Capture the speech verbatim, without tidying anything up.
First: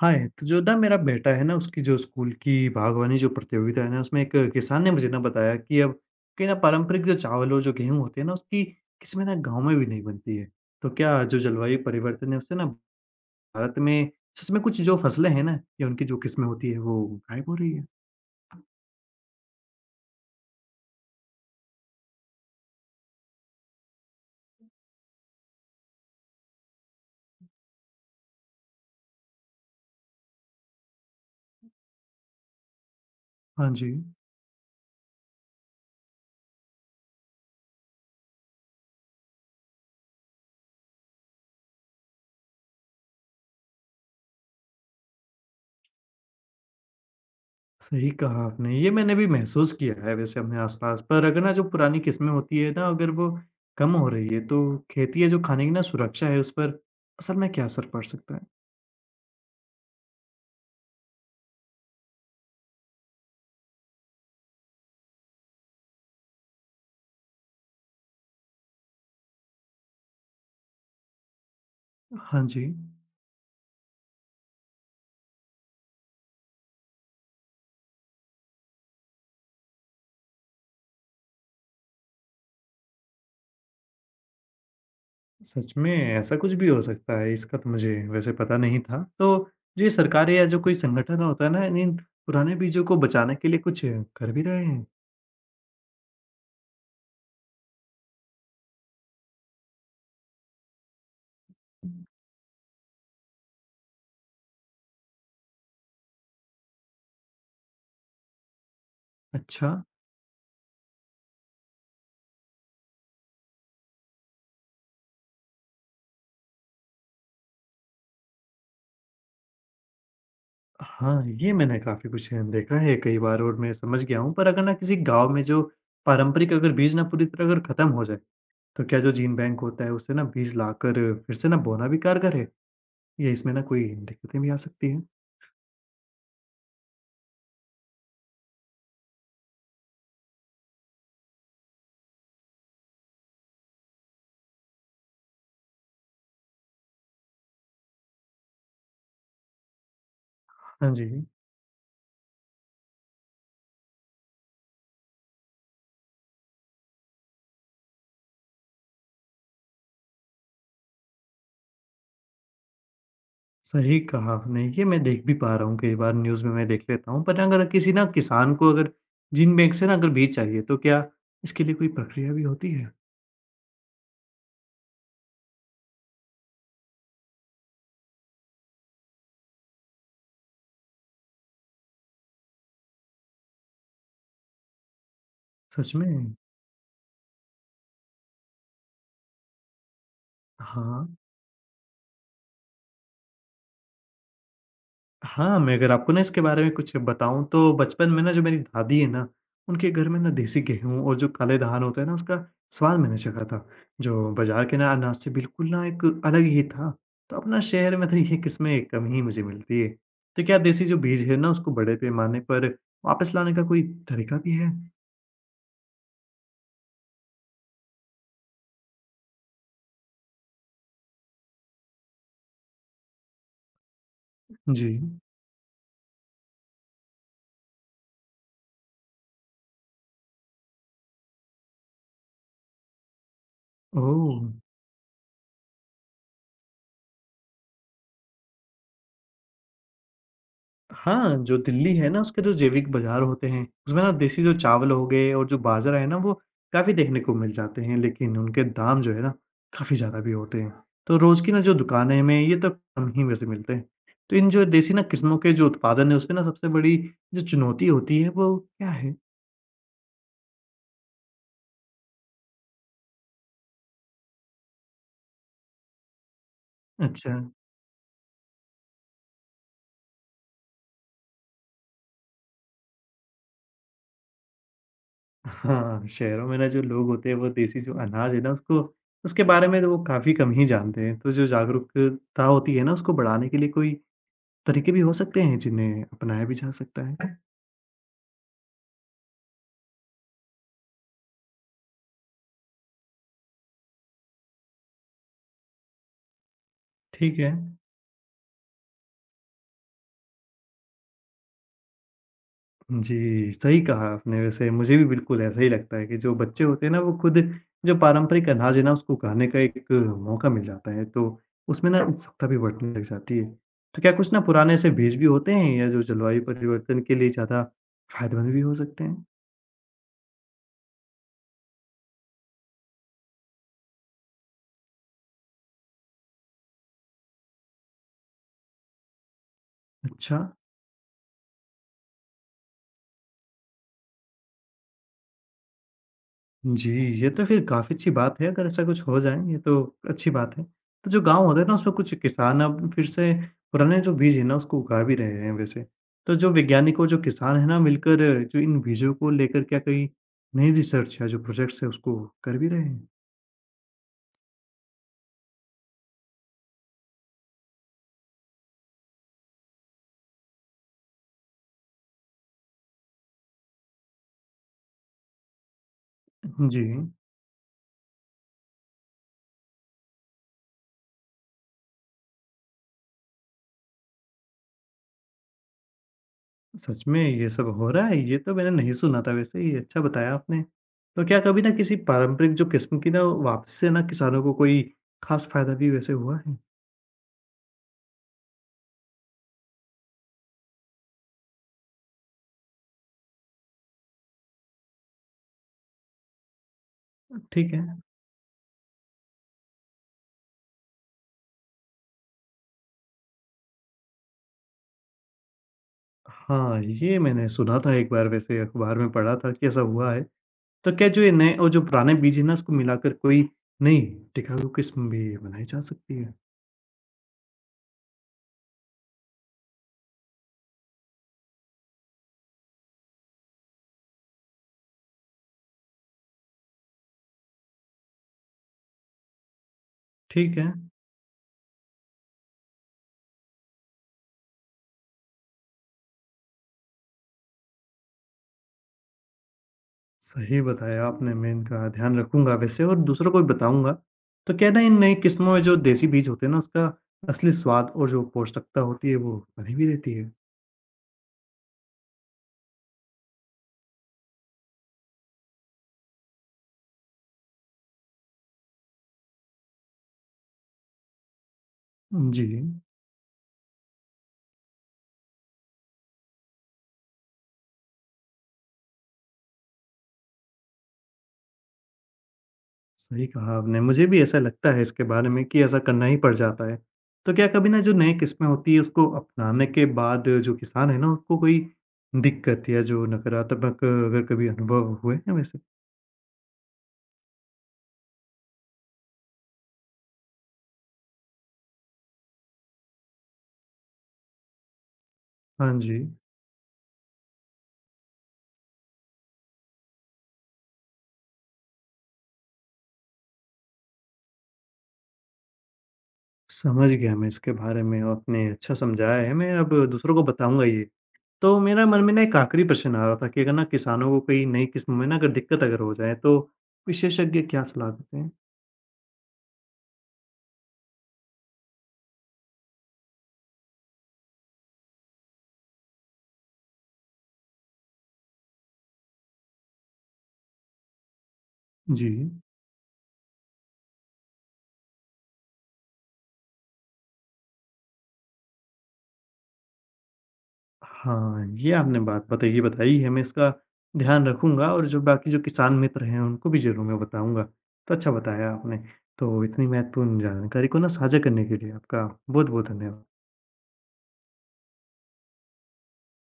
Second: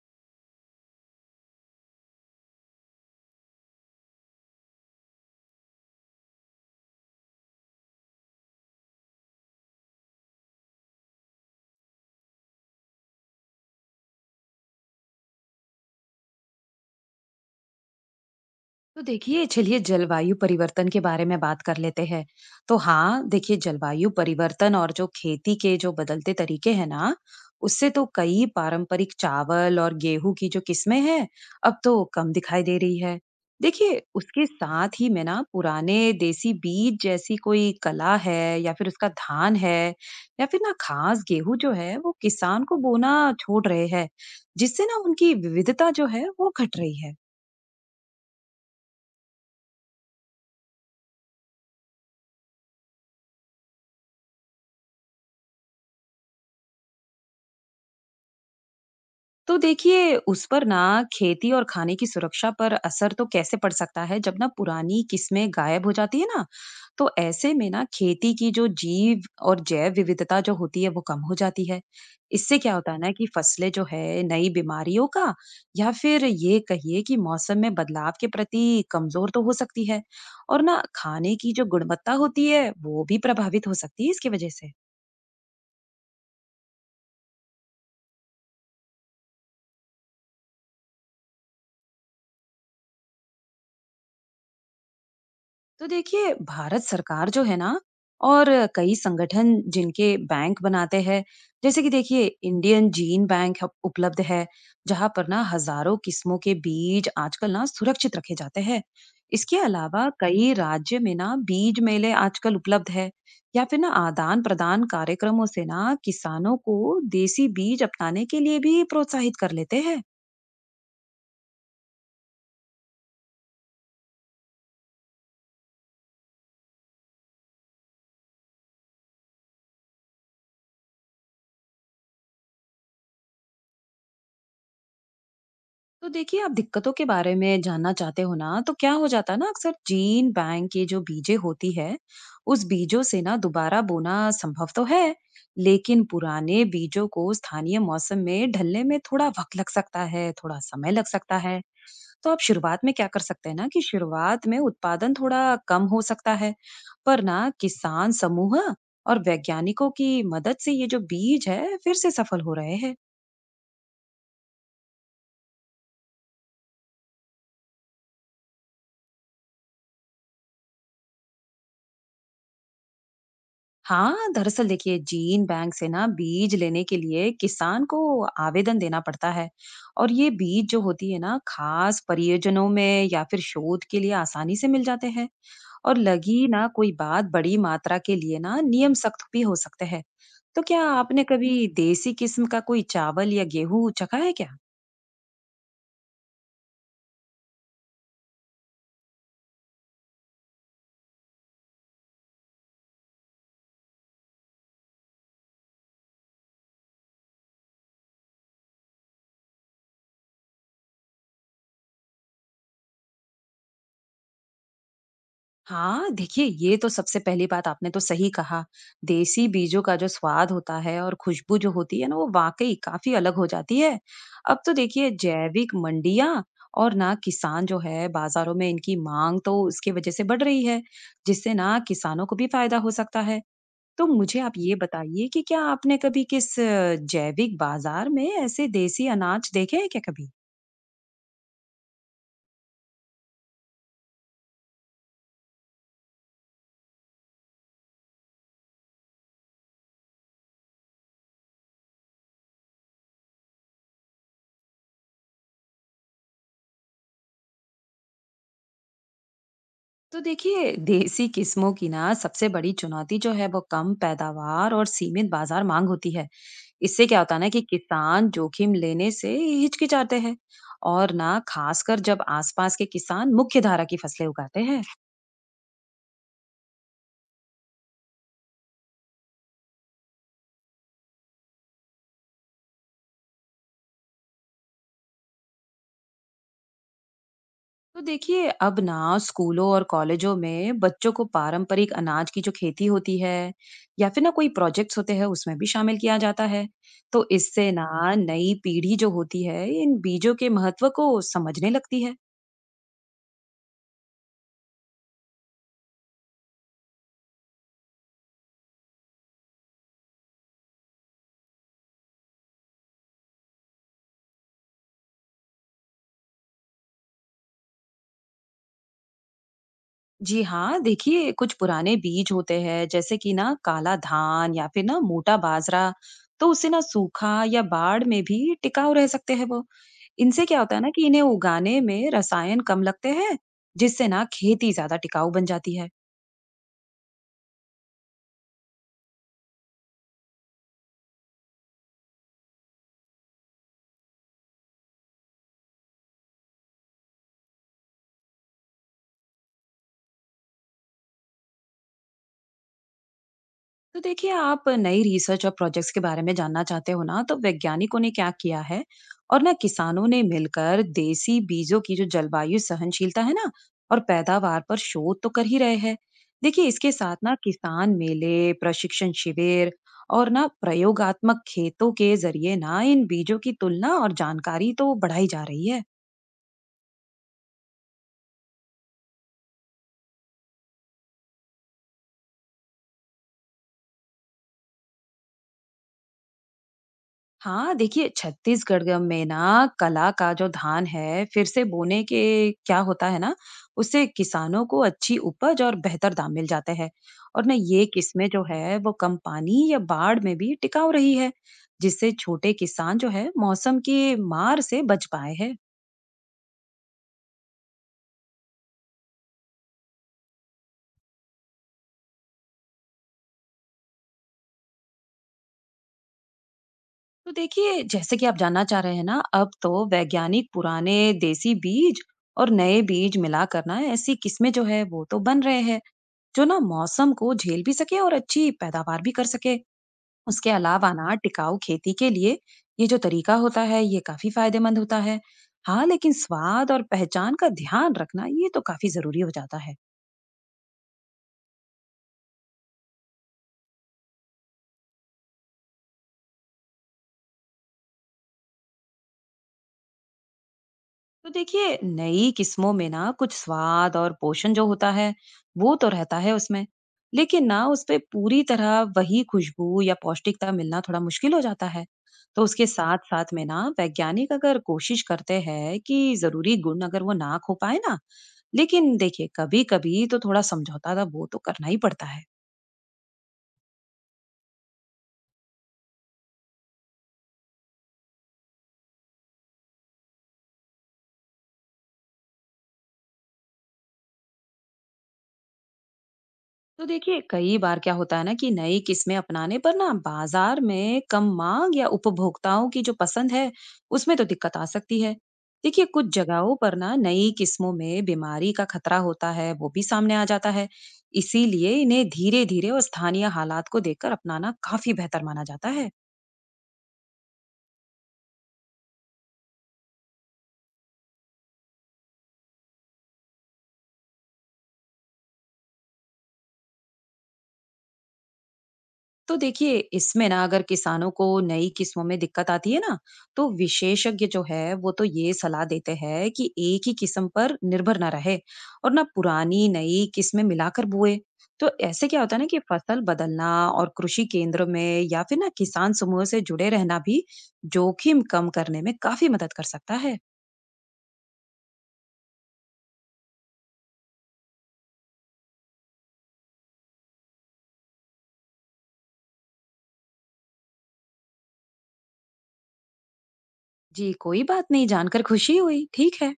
हाय, तो जो ना मेरा बेटा है ना उसकी जो स्कूल की बागवानी जो प्रतियोगिता है ना उसमें एक किसान ने मुझे ना बताया कि अब कहीं ना पारंपरिक जो चावल और जो गेहूं होते हैं ना उसकी किसी में ना गांव में भी नहीं बनती है। तो क्या जो जलवायु परिवर्तन है उससे ना भारत में सच में कुछ जो फसलें हैं ना या उनकी जो किस्में होती है वो गायब हो रही है? तो देखिए चलिए जलवायु परिवर्तन के बारे में बात कर लेते हैं। तो हाँ देखिए, जलवायु परिवर्तन और जो खेती के जो बदलते तरीके हैं ना, उससे तो कई पारंपरिक चावल और गेहूं की जो किस्में हैं अब तो कम दिखाई दे रही है। हाँ जी, देखिए उसके साथ ही में ना पुराने देसी बीज जैसी कोई कला है या फिर उसका धान है या फिर ना खास गेहूं जो है वो किसान को बोना छोड़ रहे हैं, जिससे ना उनकी विविधता जो है वो घट रही है। सही कहा आपने, ये मैंने भी महसूस किया है वैसे। अपने आसपास पर अगर ना जो पुरानी किस्में होती है ना अगर वो कम हो रही है तो खेती है जो खाने की ना सुरक्षा है उस पर असल में क्या असर पड़ सकता है? तो देखिए उस पर ना खेती और खाने की सुरक्षा पर असर तो कैसे पड़ सकता है जब ना पुरानी किस्में गायब हो जाती है ना। तो ऐसे में ना खेती की जो जीव और जैव विविधता जो होती है वो कम हो जाती है। हाँ इससे जी, क्या होता है ना कि फसलें जो है नई बीमारियों का या फिर ये कहिए कि मौसम में बदलाव के प्रति कमजोर तो हो सकती है, और ना खाने की जो गुणवत्ता होती है वो भी प्रभावित हो सकती है इसकी वजह से। सच में ऐसा कुछ भी हो सकता है, इसका तो मुझे वैसे पता नहीं था। तो जी, सरकारें या जो कोई संगठन होता है ना, इन पुराने बीजों को बचाने के लिए कुछ कर भी रहे हैं। तो देखिए भारत सरकार जो है ना, और कई संगठन जिनके बैंक बनाते हैं, जैसे कि देखिए इंडियन जीन बैंक हब- उपलब्ध है, जहां पर ना हजारों किस्मों के बीज आजकल ना सुरक्षित रखे जाते हैं। इसके अच्छा, अलावा कई राज्य में ना बीज मेले आजकल उपलब्ध है, या फिर ना आदान प्रदान कार्यक्रमों से ना किसानों को देसी बीज अपनाने के लिए भी प्रोत्साहित कर लेते हैं। हाँ, ये मैंने काफ़ी कुछ देखा है कई बार और मैं समझ गया हूँ। पर अगर ना किसी गाँव में जो पारंपरिक अगर बीज ना पूरी तरह अगर ख़त्म हो जाए, तो क्या जो जीन बैंक होता है, उससे ना बीज लाकर फिर से ना बोना भी कारगर है? या इसमें ना कोई दिक्कतें भी आ सकती हैं? तो देखिए आप दिक्कतों के बारे में जानना चाहते हो ना, तो क्या हो जाता है ना अक्सर जीन बैंक की जो बीजें होती है, उस बीजों से ना दोबारा बोना संभव तो है, लेकिन पुराने बीजों को स्थानीय मौसम में ढलने में थोड़ा वक्त लग सकता है, थोड़ा समय हाँ लग जी। सकता है। तो आप शुरुआत में क्या कर सकते हैं ना कि शुरुआत में उत्पादन थोड़ा कम हो सकता है, पर ना किसान समूह और वैज्ञानिकों की मदद से ये जो बीज है फिर से सफल हो रहे हैं। सही कहा आपने, ये मैं देख भी पा रहा हूँ, कई बार न्यूज़ में मैं देख लेता हूँ। पर अगर किसी ना किसान को अगर जिन बैंक से ना अगर बीज चाहिए तो क्या इसके लिए कोई प्रक्रिया भी होती है? हाँ, दरअसल देखिए जीन बैंक से ना बीज लेने के लिए किसान को आवेदन देना पड़ता है, और ये बीज जो होती है ना खास परियोजनों में या फिर शोध के लिए आसानी से मिल जाते हैं। सच और में? लगी ना कोई बात बड़ी मात्रा के लिए ना नियम सख्त भी हो सकते हैं। तो क्या हाँ। आपने कभी देसी किस्म का कोई चावल या गेहूं चखा है क्या? हाँ, मैं अगर आपको ना इसके बारे में कुछ बताऊँ तो बचपन में ना जो मेरी दादी है ना, उनके घर में ना देसी गेहूँ और जो काले धान होते हैं ना उसका स्वाद मैंने चखा था। जो बाज़ार के ना अनाज से बिल्कुल ना एक अलग ही था। तो अपना शहर में तो ये किस्में कम ही मुझे मिलती है। तो क्या देसी जो बीज है ना उसको बड़े पैमाने पर वापस लाने का कोई तरीका भी है? हाँ, देखिए ये तो सबसे पहली बात आपने तो सही कहा। देसी बीजों का जो स्वाद होता है और खुशबू जो होती है ना वो वाक़ई काफ़ी अलग हो जाती है। अब तो जी। देखिए जैविक मंडियाँ और ना किसान जो है बाज़ारों में इनकी माँग तो उसकी वज़ह से बढ़ रही है, जिससे ना किसानों को भी फ़ायदा हो सकता है। तो ओह! मुझे आप ये बताइए कि क्या आपने कभी किस अ, जैविक बाज़ार में ऐसे देसी अनाज देखे हैं क्या कभी? हाँ, जो दिल्ली है ना उसके जो जैविक बाज़ार होते हैं, उसमें ना देसी जो चावल हो गए और जो बाजरा है ना वो काफ़ी देखने को मिल जाते हैं, लेकिन उनके दाम जो है ना काफ़ी ज़्यादा भी होते हैं। तो रोज़ की ना जो दुकानें में ये तो कम ही वैसे मिलते हैं। तो इन जो देसी ना किस्मों के जो उत्पादन है उसमें ना सबसे बड़ी जो चुनौती होती है वो क्या है? तो देखिए देसी किस्मों की ना सबसे बड़ी चुनौती जो है वो कम पैदावार और सीमित बाजार मांग होती है। इससे क्या अच्छा। होता है ना कि किसान जोखिम लेने से हिचकिचाते हैं, और ना खासकर जब आसपास के किसान मुख्य धारा की फसलें उगाते हैं। हाँ, शहरों में ना जो लोग होते हैं वो देसी जो अनाज है ना उसको उसके बारे में तो वो काफ़ी कम ही जानते हैं। तो जो जागरूकता होती है ना उसको बढ़ाने के लिए कोई तरीके भी हो सकते हैं जिन्हें अपनाया भी जा सकता है। तो देखिए अब ना स्कूलों और कॉलेजों में बच्चों को पारंपरिक अनाज की जो खेती होती है या फिर ना कोई प्रोजेक्ट्स होते हैं उसमें भी शामिल किया जाता है। तो ठीक है। इससे ना नई पीढ़ी जो होती है इन बीजों के महत्व को समझने लगती है। जी, सही कहा आपने वैसे, मुझे भी बिल्कुल ऐसा ही लगता है कि जो बच्चे होते हैं ना वो खुद जो पारंपरिक अनाज है ना उसको खाने का एक मौका मिल जाता है तो उसमें ना उत्सुकता भी बढ़ने लग जाती है। तो क्या कुछ ना पुराने ऐसे बीज भी होते हैं या जो जलवायु परिवर्तन के लिए ज़्यादा फ़ायदेमंद भी हो सकते हैं? जी हाँ देखिए कुछ पुराने बीज होते हैं जैसे कि ना काला धान या फिर ना मोटा बाजरा, तो उससे ना सूखा या बाढ़ में भी टिकाऊ रह सकते हैं वो। अच्छा। इनसे क्या होता है ना कि इन्हें उगाने में रसायन कम लगते हैं, जिससे ना खेती ज्यादा टिकाऊ बन जाती है। जी, ये तो फिर काफ़ी अच्छी बात है, अगर ऐसा कुछ हो जाए, ये तो अच्छी बात है। तो जो गाँव होता है ना, उसमें कुछ किसान अब फिर से पुराने जो बीज हैं ना, उसको उगा भी रहे हैं वैसे। तो जो वैज्ञानिक और जो किसान हैं ना, मिलकर जो इन बीजों को लेकर क्या कोई नई रिसर्च या जो प्रोजेक्ट्स हैं, उसको कर भी रहे हैं? तो देखिए आप नई रिसर्च और प्रोजेक्ट्स के बारे में जानना चाहते हो ना, तो वैज्ञानिकों ने क्या किया है और ना किसानों ने मिलकर देसी बीजों की जो जलवायु सहनशीलता है ना और पैदावार पर शोध तो कर ही रहे हैं। देखिए जी, इसके साथ ना किसान मेले, प्रशिक्षण शिविर और ना प्रयोगात्मक खेतों के जरिए ना इन बीजों की तुलना और जानकारी तो बढ़ाई जा रही है। सच में ये सब हो रहा है, ये तो मैंने नहीं सुना था वैसे, ये अच्छा बताया आपने। तो क्या कभी ना किसी पारंपरिक जो किस्म की ना वापसी से ना किसानों को कोई ख़ास फ़ायदा भी वैसे हुआ है? हाँ, देखिए छत्तीसगढ़ ग में ना कला का जो धान है, फिर से बोने के क्या होता है ना, उससे किसानों को अच्छी उपज और बेहतर दाम मिल जाते हैं। और ना ठीक ये है। किस्में जो है, वो कम पानी या बाढ़ में भी टिकाऊ रही है, जिससे छोटे किसान जो है, मौसम की मार से बच पाए हैं। हाँ, ये मैंने सुना था एक बार, वैसे अखबार में पढ़ा था कि ऐसा हुआ है। तो क्या जो ये नए और जो पुराने बीज है ना उसको मिलाकर कोई नई टिकाऊ किस्म भी बनाई जा सकती है? तो देखिए, जैसे कि आप जानना चाह रहे हैं ना, अब तो वैज्ञानिक पुराने देसी बीज और नए बीज मिलाकर ना ऐसी किस्में जो है, वो तो बन रहे हैं। जो ना मौसम को झेल भी सके और अच्छी पैदावार भी कर सके। उसके ठीक है, अलावा ना टिकाऊ खेती के लिए ये जो तरीका होता है ये काफी फायदेमंद होता है। हाँ लेकिन स्वाद और पहचान का ध्यान रखना ये तो काफी जरूरी हो जाता है। सही बताया आपने, मैं इनका ध्यान रखूँगा वैसे और दूसरों को भी बताऊँगा। तो क्या ना इन नई किस्मों में जो देसी बीज होते हैं ना उसका असली स्वाद और जो पौष्टिकता होती है वो बनी भी रहती है? तो देखिए नई किस्मों में ना कुछ स्वाद और पोषण जो होता है वो तो रहता है उसमें, लेकिन ना उसपे पूरी तरह वही खुशबू या पौष्टिकता मिलना थोड़ा मुश्किल हो जाता है। तो जी। उसके साथ साथ में ना वैज्ञानिक अगर कोशिश करते हैं कि जरूरी गुण अगर वो ना खो पाए ना, लेकिन देखिए कभी कभी तो थोड़ा समझौता था वो तो करना ही पड़ता है। सही कहा आपने। मुझे भी ऐसा लगता है इसके बारे में कि ऐसा करना ही पड़ जाता है। तो क्या कभी ना जो नई किस्में होती है उसको अपनाने के बाद जो किसान है ना उसको कोई दिक्कत या जो नकारात्मक अगर कभी अनुभव हुए हैं वैसे? तो देखिए कई बार क्या होता है ना कि नई किस्में अपनाने पर ना बाजार में कम मांग या उपभोक्ताओं की जो पसंद है उसमें तो दिक्कत आ सकती है। हाँ देखिए जी, कुछ जगहों पर ना नई किस्मों में बीमारी का खतरा होता है वो भी सामने आ जाता है। इसीलिए इन्हें धीरे धीरे और स्थानीय हालात को देखकर अपनाना काफी बेहतर माना जाता है। समझ गया मैं इसके बारे में, आपने अच्छा समझाया है, मैं अब दूसरों को बताऊँगा ये। तो मेरा मन में ना एक आखिरी प्रश्न आ रहा था कि अगर ना किसानों को कोई नई किस्म में ना अगर दिक्कत अगर हो जाए तो विशेषज्ञ क्या सलाह देते हैं? तो देखिए इसमें ना अगर किसानों को नई किस्मों में दिक्कत आती है ना, तो विशेषज्ञ जो है वो तो ये सलाह देते हैं कि एक ही किस्म पर निर्भर ना रहे, और ना पुरानी नई किस्में मिलाकर बोए। तो जी। ऐसे क्या होता है ना कि फसल बदलना और कृषि केंद्र में या फिर ना किसान समूह से जुड़े रहना भी जोखिम कम करने में काफी मदद कर सकता है। हाँ, ये आपने बात बताई, ये बताई है, मैं इसका ध्यान रखूँगा और जो बाकी जो किसान मित्र हैं, उनको भी ज़रूर मैं बताऊँगा। तो अच्छा बताया आपने। तो इतनी महत्वपूर्ण जानकारी को ना साझा करने के लिए आपका बहुत-बहुत धन्यवाद। जी कोई बात नहीं, जानकर खुशी हुई। ठीक है।